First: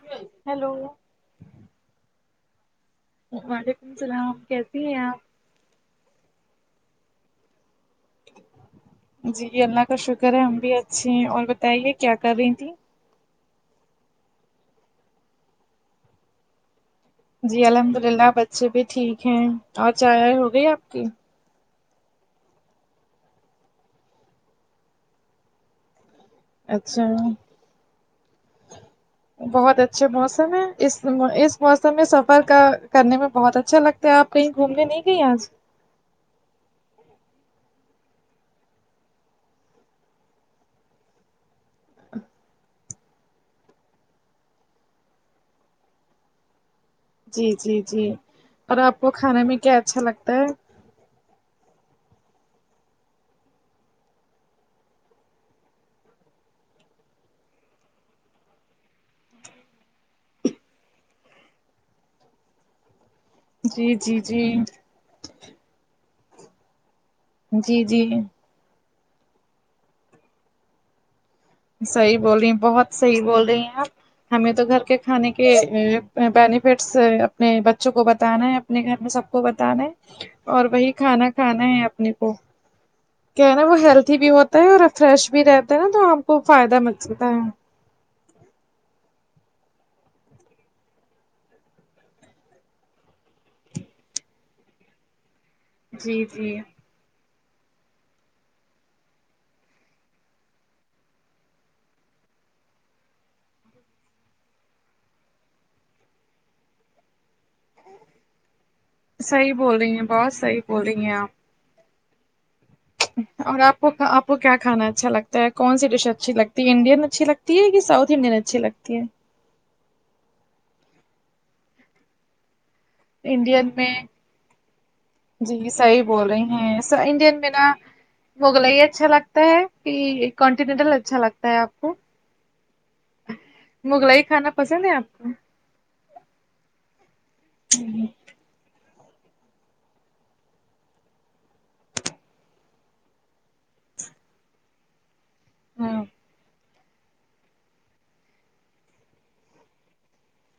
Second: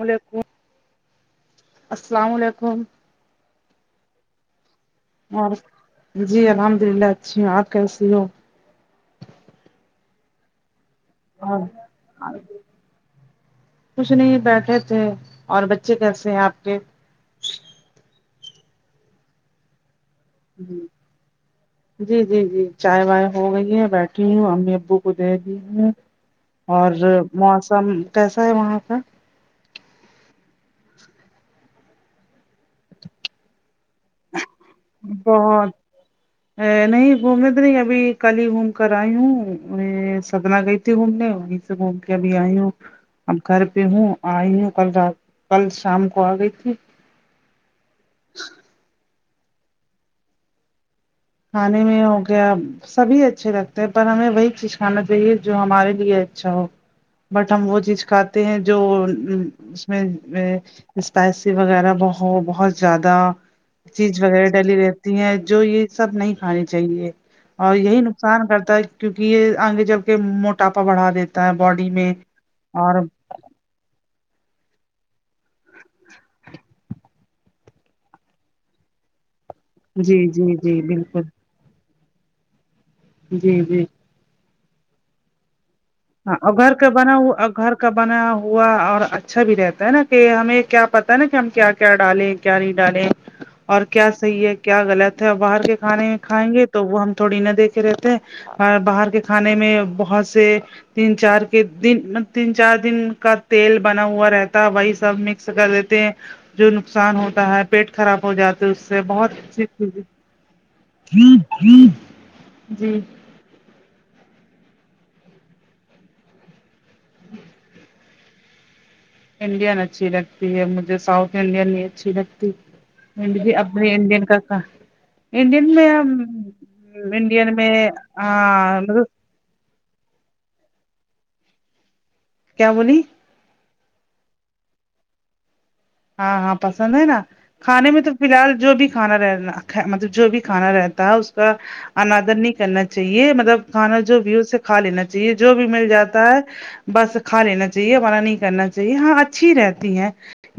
علیکم ہیلو السلام علیکم وعلیکم السلام کیسی ہیں آپ اور جی الحمد للہ اچھی ہوں آپ کیسی ہو جی اللہ کا شکر ہے ہم بھی اچھے ہیں اور بتائیے کیا کر رہی تھی کچھ نہیں بیٹھے تھے اور بچے کیسے ہیں آپ کے جی الحمد اللہ بچے بھی ٹھیک ہیں اور چاہے جی [inaudible] جی جی جی چائے وائے ہو گئی ہے بیٹھی ہوں امی ابو کو دے دی ہے اور اچھا موسم کیسا ہے وہاں کا بہت اچھے موسم ہے اس اس موسم میں سفر کا کرنے میں بہت اچھا لگتا ہے آپ کوئی گھومنے گئی آج بہت نہیں گھومنے تو نہیں ابھی کل ہی گھوم کر آئی ہوں میں سدنا گئی تھی گھومنے وہیں تو گوم کے ابھی آئی ہو اب گھر پہ ہوں آئی ہوں کل رات کل شام کو آ گئی تھی جی جی جی اور آپ کو کھانے میں کیا اچھا لگتا ہے کھانے میں ہو گیا سبھی اچھے لگتے ہیں پر ہمیں وہی چیز کھانا چاہیے جو ہمارے لیے اچھا ہو بٹ ہم وہ چیز کھاتے ہیں جو اس میں اسپائسی وغیرہ بہت زیادہ جی جی چیز جی وغیرہ ڈلی ہیں جو یہ سب نہیں کھانی چاہیے اور جی یہی جی نقصان کرتا ہے کیونکہ یہ آگے چل کے موٹاپا بڑھا دیتے صحیح بول رہی ہیں بہت صحیح بول رہی ہیں آپ ہمیں تو گھر کے کھانے کے بینیفٹس اپنے بچوں کو بتانا ہے اپنے گھر میں سب کو بتانا ہے اور وہی کھانا کھانا ہے اپنے کو کیا ہے نا وہ ہیلدھی بھی ہوتا ہے اور فریش بھی رہ ہاں اور گھر کا بنا ہوا اور گھر کا بنا ہوا اور اچھا بھی رہتا ہے نا کہ ہمیں کیا پتا ہے نا کہ ہم کیا کیا ڈالیں گے کیا نہیں ڈالیں اور کیا صحیح ہے کیا غلط ہے اور باہر کے کھانے جی کھائیں جی گے تو وہ ہم تھوڑی نہ دیکھ رہتے ہیں اور باہر کے کھانے میں بہت سے تین چار کے دن تین چار دن کا تیل بنا ہوا رہتا ہے وہی سب مکس کر دیتے ہیں جو نقصان ہوتا ہے پیٹ خراب ہو جاتا اس سے بہت ا چز لس آئی بول رہ گے جی اور آپ کو آپ کو کیا کھانا اچھا لگتا ہے کون سی ڈش اچھی لگتی ہے انڈین اچھی لگتی ہے تی ہے کہ ساؤت انڈین اچھی لگتی ہے انڈین اچھی لگتی ہے مجھے ساؤتھ انڈین نہیں اچھی لگتی مڈ جی انڈین میں ابڈین کاکا انڈین جی میں صحیح بول رہی ہیں سو انڈین نا میں آ مغلئی لو اچھا لگتا ہے کہ کانٹینینٹل اچھا لگتا ہے آپ کو کیا بولی مغلئی کھانا پسند ہے آپ کو ہاں ہاں پسند ہے نا کھانے میں تو فی الحال جو بھی کھانا رہ مطلب جو بھی کھانا رہتا ہے اس کا آنادر نہیں کرنا چاہیے مطلب کھانا جو بھیو سے کھا لینا چاہیے جو بھی مل ہاں جاتا ہے بس کھا لینا چاہیے من نہیں کرنا چاہیے ہاں اچھی رہتی ہے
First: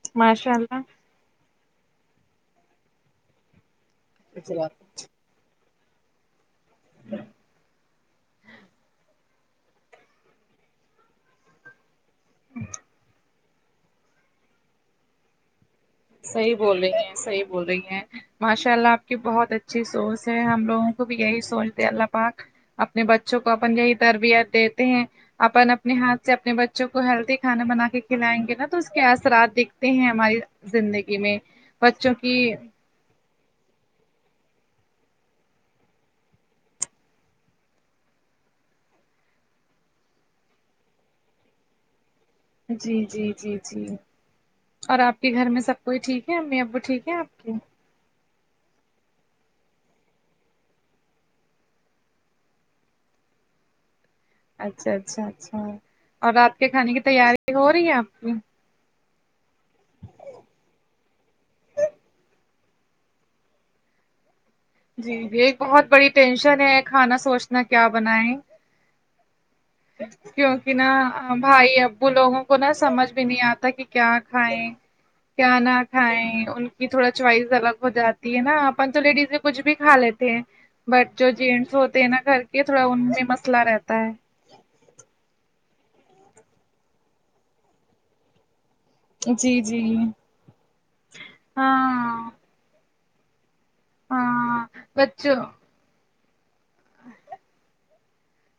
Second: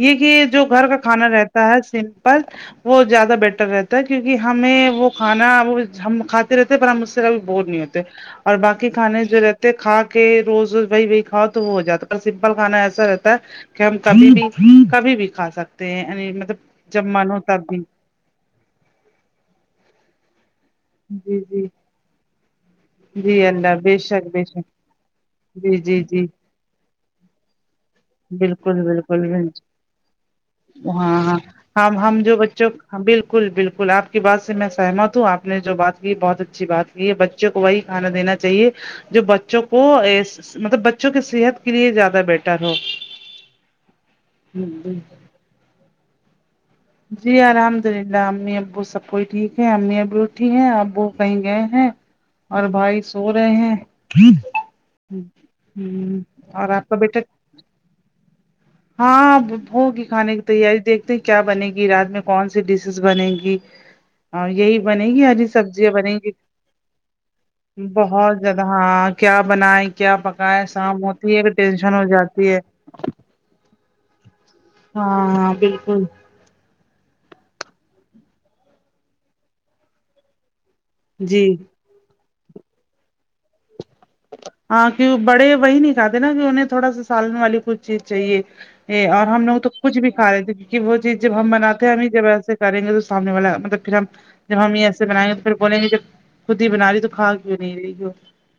یہ کہ ماشاء جو اللہ گھر کا کھانا رہتا ہے سمپل وہ زیادہ بیٹر رہتا ہے کیونکہ ہمیں وہ کھانا وہ ہم کھاتے رہتے پر ہم اس سےھی بور نہیں ہوتے اور باقی کھانے جو رہ تے کھا کے روز وہی وہی کھاؤ تو وہ ہو جاتا ہے پر سمپل کانا ایسا رہتا ہے کہ ہم کبھی بھی کبھی بھی کھا سکتے ہیں یعنی مطلب صحیح بول رہی جب ہیں من ہو صحیح تب بول رہی بھی ہیں ماشاء اللہ آپ کی بہت اچھی سوچ ہے ہم لوگوں کو بھی یہی سوچ د اللہ پاک اپنے بچوں کو اپن یہی تربیت دیتے ہیں اپن اپنے ہاتھ سے اپنے ب چوں کو ہیلدی کھانا بنا کے کھلائیں گے نا تو اس کے اثرات دکھتے ہیں ہماری ہاں زندگی میں ہاں ہم بچوں ہم کی جو بچوں ہاں بالکل بالکل آپ کی بات سے میں سہمت ہوں آپ نے جو بات کی بہت اچھی بات یہ بچوں کو وہی کھانا دینا چاہیے جو بچوں کو مطلب بچوں کی صحت کے لیے زیادہ بیٹر جی جی جی جی اور آپ کے گھر میں سب کوئی ٹھیک ہے امی ابو ٹھیک ہے آپ کی سرندا امی ابو سب کوئی ٹھیک ہے امی ابی اٹھی ہیں ابو کہیں گئے ہیں اور بھائی سو رہے ہیں اچھا اچھا اچھا اور رات کے کھانے کی تیاری ہو رہی ہے آپ کی ہاں ہوگی کھانے کی تیاری دیکھتے ہیں کیا بنے گی رات میں کون سی ڈشز بنے گی اور یہی بنے جی گی یہ ہاری ایک بہت سبزیا بڑی بنے گی ٹینشن ہے کھانا سوچنا کیا بہت زیادہ ہاں کیا بناائے گ کیونکے نہ بھائی ابو لوگوں کو نا سمجھ بھی نہیں آتا کہ کیا کھیں کیا نہ کھائیں ان کہ تھوڑا چوائس الگ ہو جاتی ہے نا اپن تو لیڈیز ہیں کچھ بھی کا لیتے ہیں بٹ جو جینٹس ہوتے ہیں نا گھر کے تھوڑا ان میں مثلا رہتا ہے ہاں کہ بڑے وہی نہیں کہاتے نا کہ انہیں تھوڑا سا سالن والی کچھ چیز چاہیے یہ اور ہم جی لوگ تو جی کچھ بھی کھالیتے ہے کی کہ وہ چیز جب ہم بناتے ہیں ہمیں ہاں جب ایسے کریں گے تو سامنے والا مطلب پھر ہم ہاں جب ہم یہ ایسے بنائیں گے تو بچوں پھر بولیں گے جب خود ہی بنا رہی تو کھا کیوں نہیں رہی ہو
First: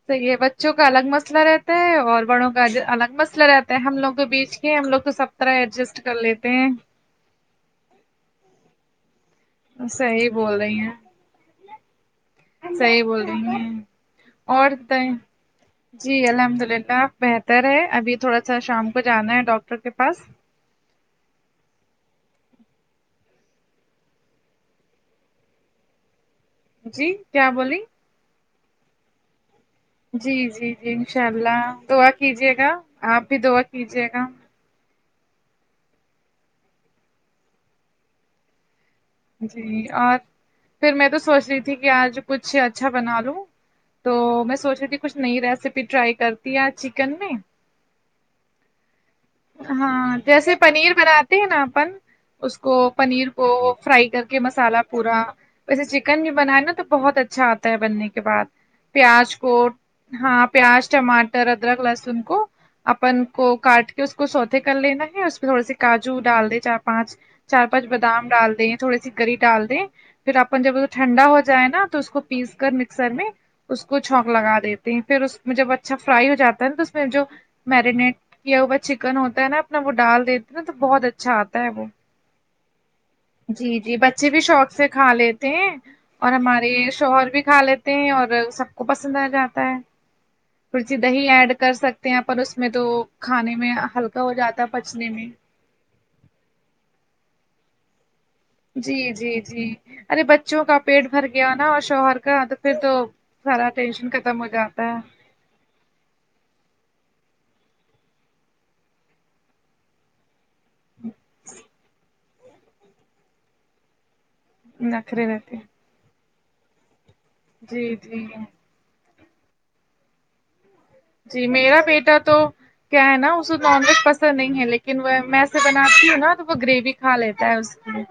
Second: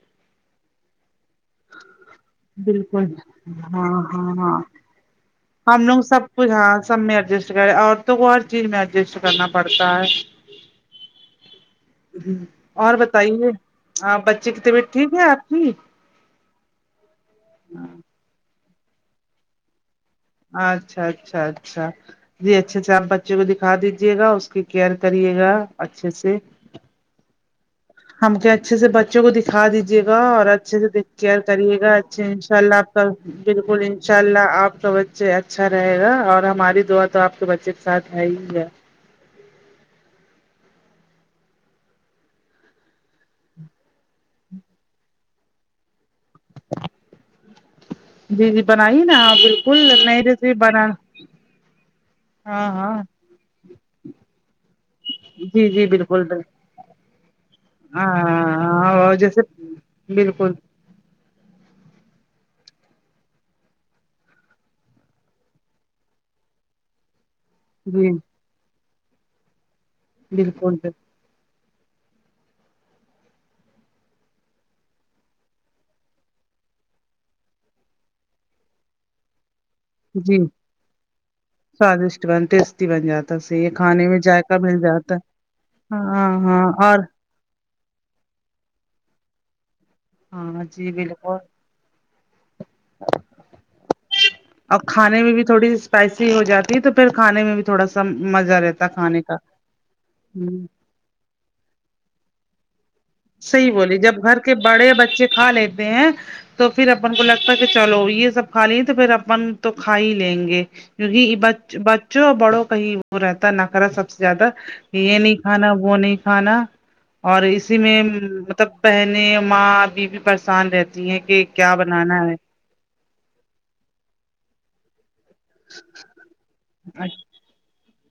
صحیح ہے بچوں کا الگ مسئلہ رہتا اور بڑوں کا الگ مسئلہ رہتا ہے ہم لوگ کے بیچ کے ہم لوگ کو سب طرح ہم لوگ ایڈجسٹ کر سب لیتے کچھ ہیں ہاں سب میں ایڈجسٹ کرے عورتوں کو ہر چیز میں ایڈجسٹ کرنا پڑتا ہے صحیح بول رہی ہیں ہوں صحیح بول رہی ہیں اور جی الحمد للہ اب بہتر ہے ابھی تھوڑا اچھا شام کو جانا ہے ڈاکٹر کے پاس اچھا اچھا اچھا جی اچھے اچھا آپ بچے کو دکھا دیجیے گا اس کی کیئر کریے گا اچھے سے جی کیا بولی ہم کہ اچھے سے بچوں کو دکھا دیجیے جیے گا جی اور جی اچھے سے جی انشاء کیئر اللہ کریے گا دعا اچھا ان کیجیے شاء گا اللہ آپ کا بھی دعا بالکل کیجیے انشاء گا اللہ آپ کا بچ چے اچھا رہے گا اور ہماری دعا تو آپ کے بچے کے ساتھ ہے ہی ہے جی اور پھر میں تو سوچ رہی تھی کہ آج کچھ اچھا بنا لوں تو میں سوچ رہی تھی کچھ نئی ریسیپی ٹرائی کرتی ہے چکن میں ہاں جیسے پنیر بناتے ہیں نا اپن اس کو پنیر کو فرائی کر کے مسالہ پورا ویسے چکن بھی بنائے نا تو بہت اچھا آتا ہے بننے کے بعد پیاز کو ہاں پیاز ٹما تر ادرک لہسن کو اپن کو کاٹ کے اس کو سوتے کر لینا ہے اس پہ تھوڑے س کاجو ڈال دے چار پانچ چار پانچ بادام ڈال دیں تھوڑی سی گری ڈال دیں پھر اپن جب ٹھنڈا ہو جائے نا تو اس کو پیس کر مکسر میں اس کو چونک لگا دیتے ہیں پھر اس میں جب اچھا فرائی ہو جاتا ہے تو اس میں جو مرینیٹ کیا ہوا چکن ہوتا ہے نا وہ ڈال دیتے نا تو بہت اچھا آتا ہے وہ جی جی بچے بھی شوق سے کھا لیتے ہیں اور ہمارے شوہر بھی کھا لیتے تے ہیں اور سب کو پسند آ جاتا ہے دہی ایڈ کر سکتے ہیں پر اس میں تو کھانے میں ہلکا ہو جاتا ہے پچنے میں اسپائسی ہو جاتی تو پھر کھانے میں بھی تھوڑا سا مزہ رہتا جی کھانے جی کا جی ارے ہ بچوں کا پیٹ بھر گیا نا شوہر کا تو پھر تو سارا صحیح بولیے ٹینشن جب گھر ختم ہو کے جاتا بڑے ہے بچے کھا لیتے ہیں تو پھر اپن کو لگتا ہے کہ چلو یہ سب کھا لیں تو پھر اپن تو کھا ہی لیں گے کیونکہ بچ بچوں بڑوں کا ہی وہ رہتا ہے نکرے سب سے زیادہ کہ یہ نخرے نہیں رہتے ہیں۔ کھانا وہ نہیں کھانا اور اسی جی میں جی مطلب بہنے ماں بیوی پریشان رہتی ہیں کہ جی کیا میرا بیٹا بنانا تو ہے کیا ہے نا اسے نان ویج پسند نہیں ہے لیکن میں جب بناتی ہوں نا تو وہ گریوی کھا لیتا ہے اس کی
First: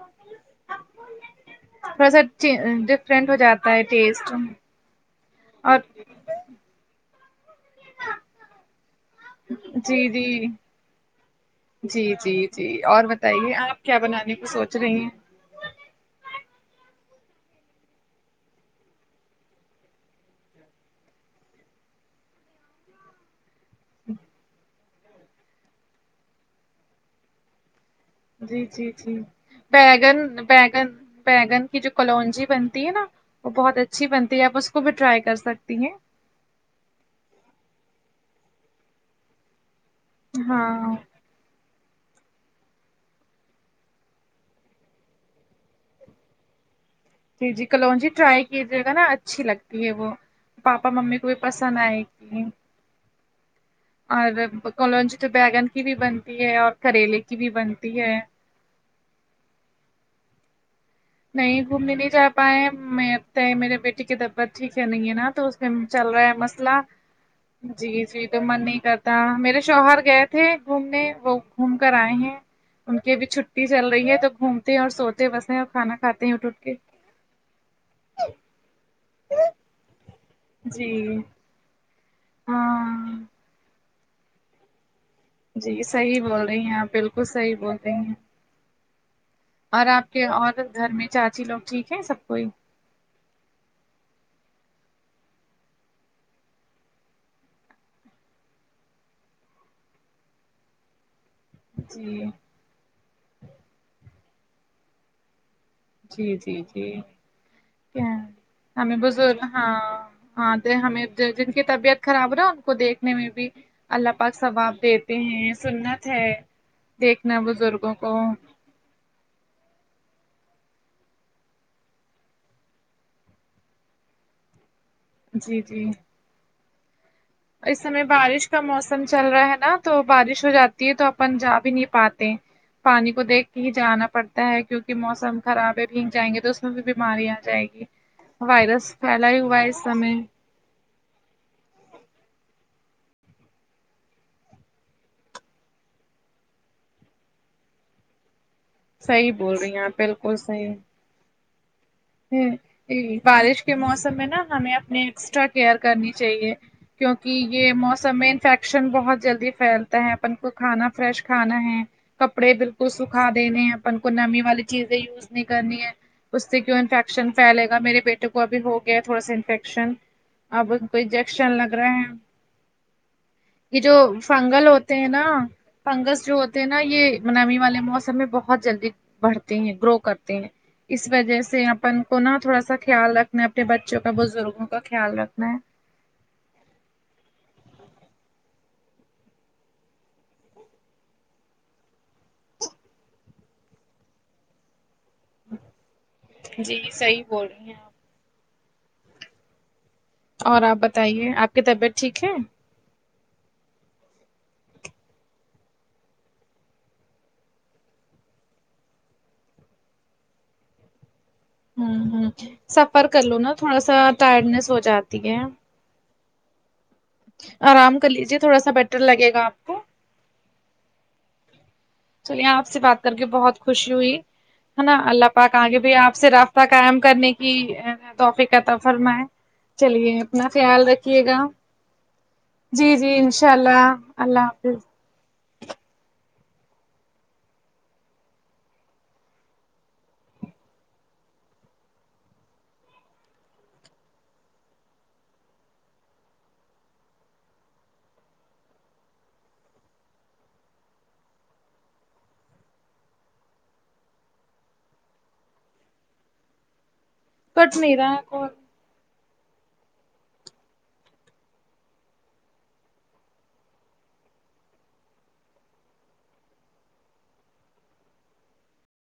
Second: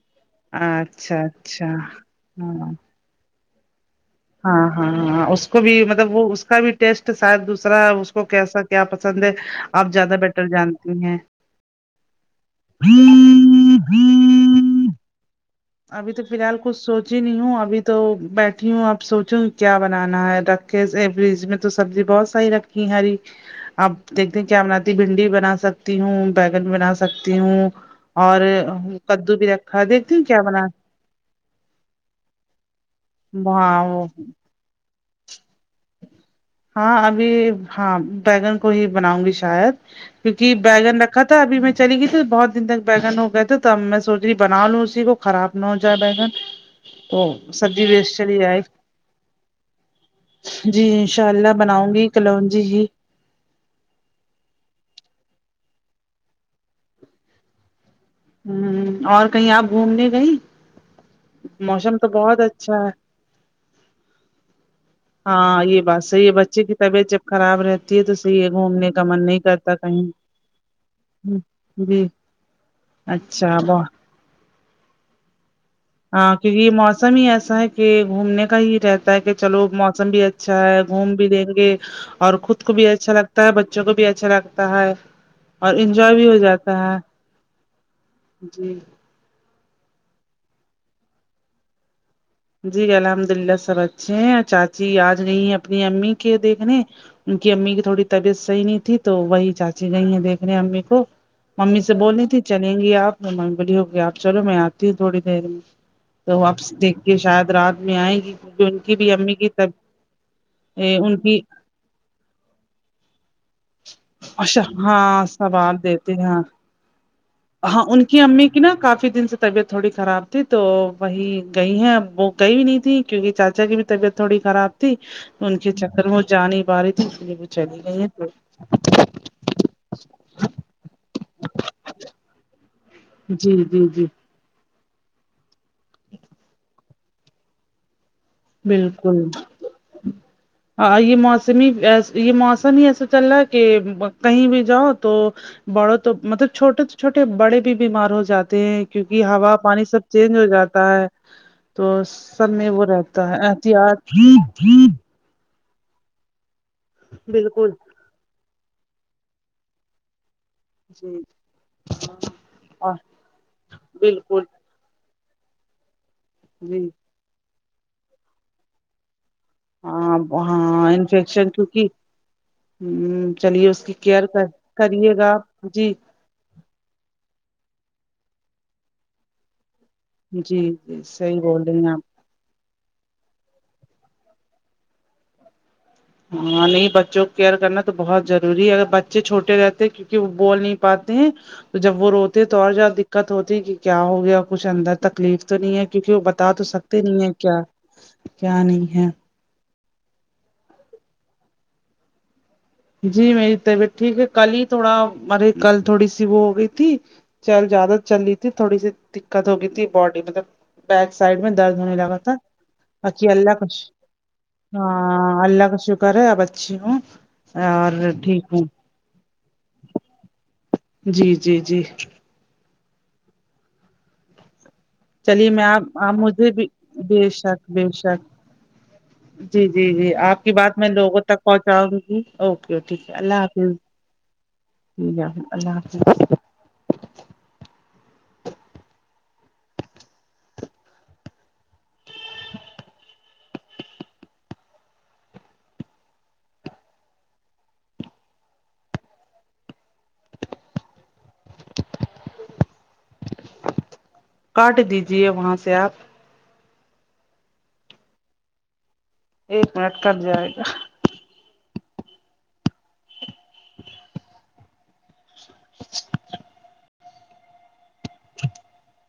اچھا اچھا تھوڑا سا ہاں ڈفرینٹ ہو جاتا ہے ٹیسٹ ہاں ہاں ہاں اس کو بھی اور مطلب وہ اس کا بھی ٹیسٹ شاید دوسرا اس کو کیسا کیا پسند ہے آپ جی زیادہ بیٹر جی جانتی ہیں جی جی جی اور بتائیے آپ کیا بنانے کو سوچ رہی ہیں ابھی تو فیلحال کچھ سوچی نہیں ہوں ابھی تو بیٹھی ہوں اب سوچوں گی کیا بنانا ہے ر فریج میں تو سبزی بہت ساری رکھی ہری آپ دیکھتے کیا بناتی بھنڈی بنا سکتی ہوں بگن بنا سکتی ہوں اور جی جی جی کدو بھی رکھا دیتی بیگن بیگن بیگن کی جو کلونجی بنتی ہے نا وہ بہت اچھی بنتی آپ اس کو بھی ٹرائی کر سکتی ہیں ہاں ابھی ہاں بیگن کو ہی بناؤں گی شاید کیونکہ ہاں بیگن رکھا تبھی میں چلی گئی تھی تو بہت دن تک بیگن ہو گئے تھے تو اب میں سوچ رہی بنا لوں اسی کو خراب نہ ہوجائے بیگن جی جی کلون جی ٹرائی کیجیے گا نا اچھی لگتی ہے وہ پاپا ممی کو بھی [unintelligible] پسند بناؤں آئے گی کلونجی ہی اور کلونجی جی تو بیگن کی بھی بنتی ہے اور کریلے کی بھی بنتی ہے ھمم اور کہیں آپ گھومنے گئی نہیں گھومنے نہیں جا پائے میں اب لگتا میرے بیٹی کی طبیعت ٹھیک ہے نہیں ہے نا تو اس میں چل رہا ہے مسلہ مسئلہ جی جی تو من نہیں کرتا میرے شوہر گئے تھے گھومنے وہ گھوم کر آئے ہیں ان کی اب چھٹی چل رہی ہے تو گھومتے ہیں اور سوتے بس ہیں اور کھانا کھاتے ہیں ہاں اٹھ کیونکہ اٹھ یہ کے موسم ہی ایسا ہے کہ گھومنے کا ہی رہتا ہے کہ چلو موسم بھی اچھا ہے جی گھوم بھی دیں گے اور خود کو بھی ہاں اچھا لگتا ہے بچوں کو بھی اچھا لگتا ہے جی صحیح بول رہی ہیں آپ بالکل صحیح بول رہی ہیں جی اور آپ کے اور گھر میں چاچی لوگ ٹھیک ہے سب کوئی جی الحمد للہ سب اچھے ہیں چاچی آج نہیں اپنی امی کے دیکھنے ان کی امی کی تھوڑی طبیعت صحیح نہیں تھی تو وہی چاچی گئی ہیں دیکھنے امی کو ممی سے جی بولرہی تھی چلیں گی آپ ممی بولی ہوگی آپ چلو میں آتی ہوں تھوڑی دیر میں جی جی جی ہمیں بزرگ ہاں ہاں آ تے ہمیں کی طبیعت خراب ہونا ان کو دیکھنے میں بھی اللہ پاک ثواب دیتے ہیں سنت ہے دیکھنا بزرگوں کو کی نہ کافی دن سے طبیعت تھوڑی خراب تھی تو وہی گئی ہے اب وہ گئی بھی نہیں تھی کیونکہ چاچا کی بھی طبیعت تھوڑی خراب تھی تو ان جی کے جی چکر وہ جا نہیں پا رہی تھی اس لیے وہ چلی اس گئی سمے ہیں تو بارش کا موسم چل رہا ہے نا تو بارش ہو جاتی ہے تو اپن جا بھی نہیں پاتے پانی کو دیکھ کے ہی جانا پڑتا ہے کیونکہ موسم خراب بھیگ جائیں گے تو اس میں بھی بیماری آ جائے گی وائرس پھیلا ہی ہوا ہے اس سمے ہاں یہ موسمی یہ موسم ہی ایسا چل رہا ہے کہ کہیں بھی جاؤ تو بڑوں تو مطلب چھوٹے تو چھوٹے بڑے بھی بیمار ہو جاتے ہیں کیونکہ صحیح ہوا بول رہی پانی ہیں آپ سب چینج بالکل ہو صحیح جاتا ہے تو سب میں وہ رہتا بارش کے موسم میں نا ہمیں اپنی ایکسٹرا کیئر کرنی چاہیے کیونکہ یہ موسم سب میں انفیکشن بہت جلدی پھیلتا ہے اپن کو کھانا فریش کھانا ہے کپڑے بالکل سکھا دینے ہیں اپن کو نمی والے چیزیں یوز نہیں کرنی ہے اس سے یو انفیکشن پھیلے گا میرے بیٹے کو ابھی ہو گیا ہے تھوڑا سا انفیک شن اب انجیکشن لگ را ہیں یہ جو فنگل ہوتے ہیں نا فنگس جو ہوتے ہیں نا یہ نمی والے موسم میں بہت جلدی بڑھتے ہیں گرو کرتے ہیں جی جی اس وجہ صحیح بول سے اپن کو نا تھوڑا سا خیال رکھنا ہے اپنے بچوں کا بزرگوں کا خیال رکھنا ہے ہاں نہیں بچوں کو کیئر کرنا تو بہت ضروری ہے اگر بچے چھوٹے رہتے ہیں کیونکہ وہ بول نہیں پاتے ہیں تو جب وہ روتے تو اور زیادہ دککت ہوتی ہے کہ کیا ہو گیا کچھ اندر تک تکلیف تو نہیں ہے کیونکہ وہ بتا تو جی سکتے نہیں صحیح ہے بول کیا رہی ہیں آپ کیا نہیں ہے اور آپ بتائیے آپ کی طبیعت ٹھیک ہے جی میری طبیعت ٹھیک ہے کل ہی تھوڑا مرے کل تھوڑی سی وہ ہو گئی تھی چل زیادہ چل رہی تھی تھوڑی سی دقت ہو گئی تھی باڈی مطلب باک سائڈ میں درد ہونے ہوں لگا ہوں تھا سفر کر باقی لو نا اللہ تھوڑا سا ٹائرڈنیس کشر ہو جاتی ہے ہاں اللہ کا شکر کرے آ بچی ہوں آرام کر لیجیے تھوڑا سا بیٹر لگے گا کو جی جی جی چلیے آپ سے بات کر کے بہت خوشی ہوئی ہے نا اللہ پاک آگے بھی آپ سے رابطہ قائم کرنے کی توفیق عطا فرمائے چلیے اپنا خیال رکھیے گا جی جی انشاء اللہ اللہ حافظ ٹھیک ہے پھر اللہ حافظ کاٹ دیجیے وہاں سے آپ کٹنیرا ہے فون ایک منٹ کٹ جائے گا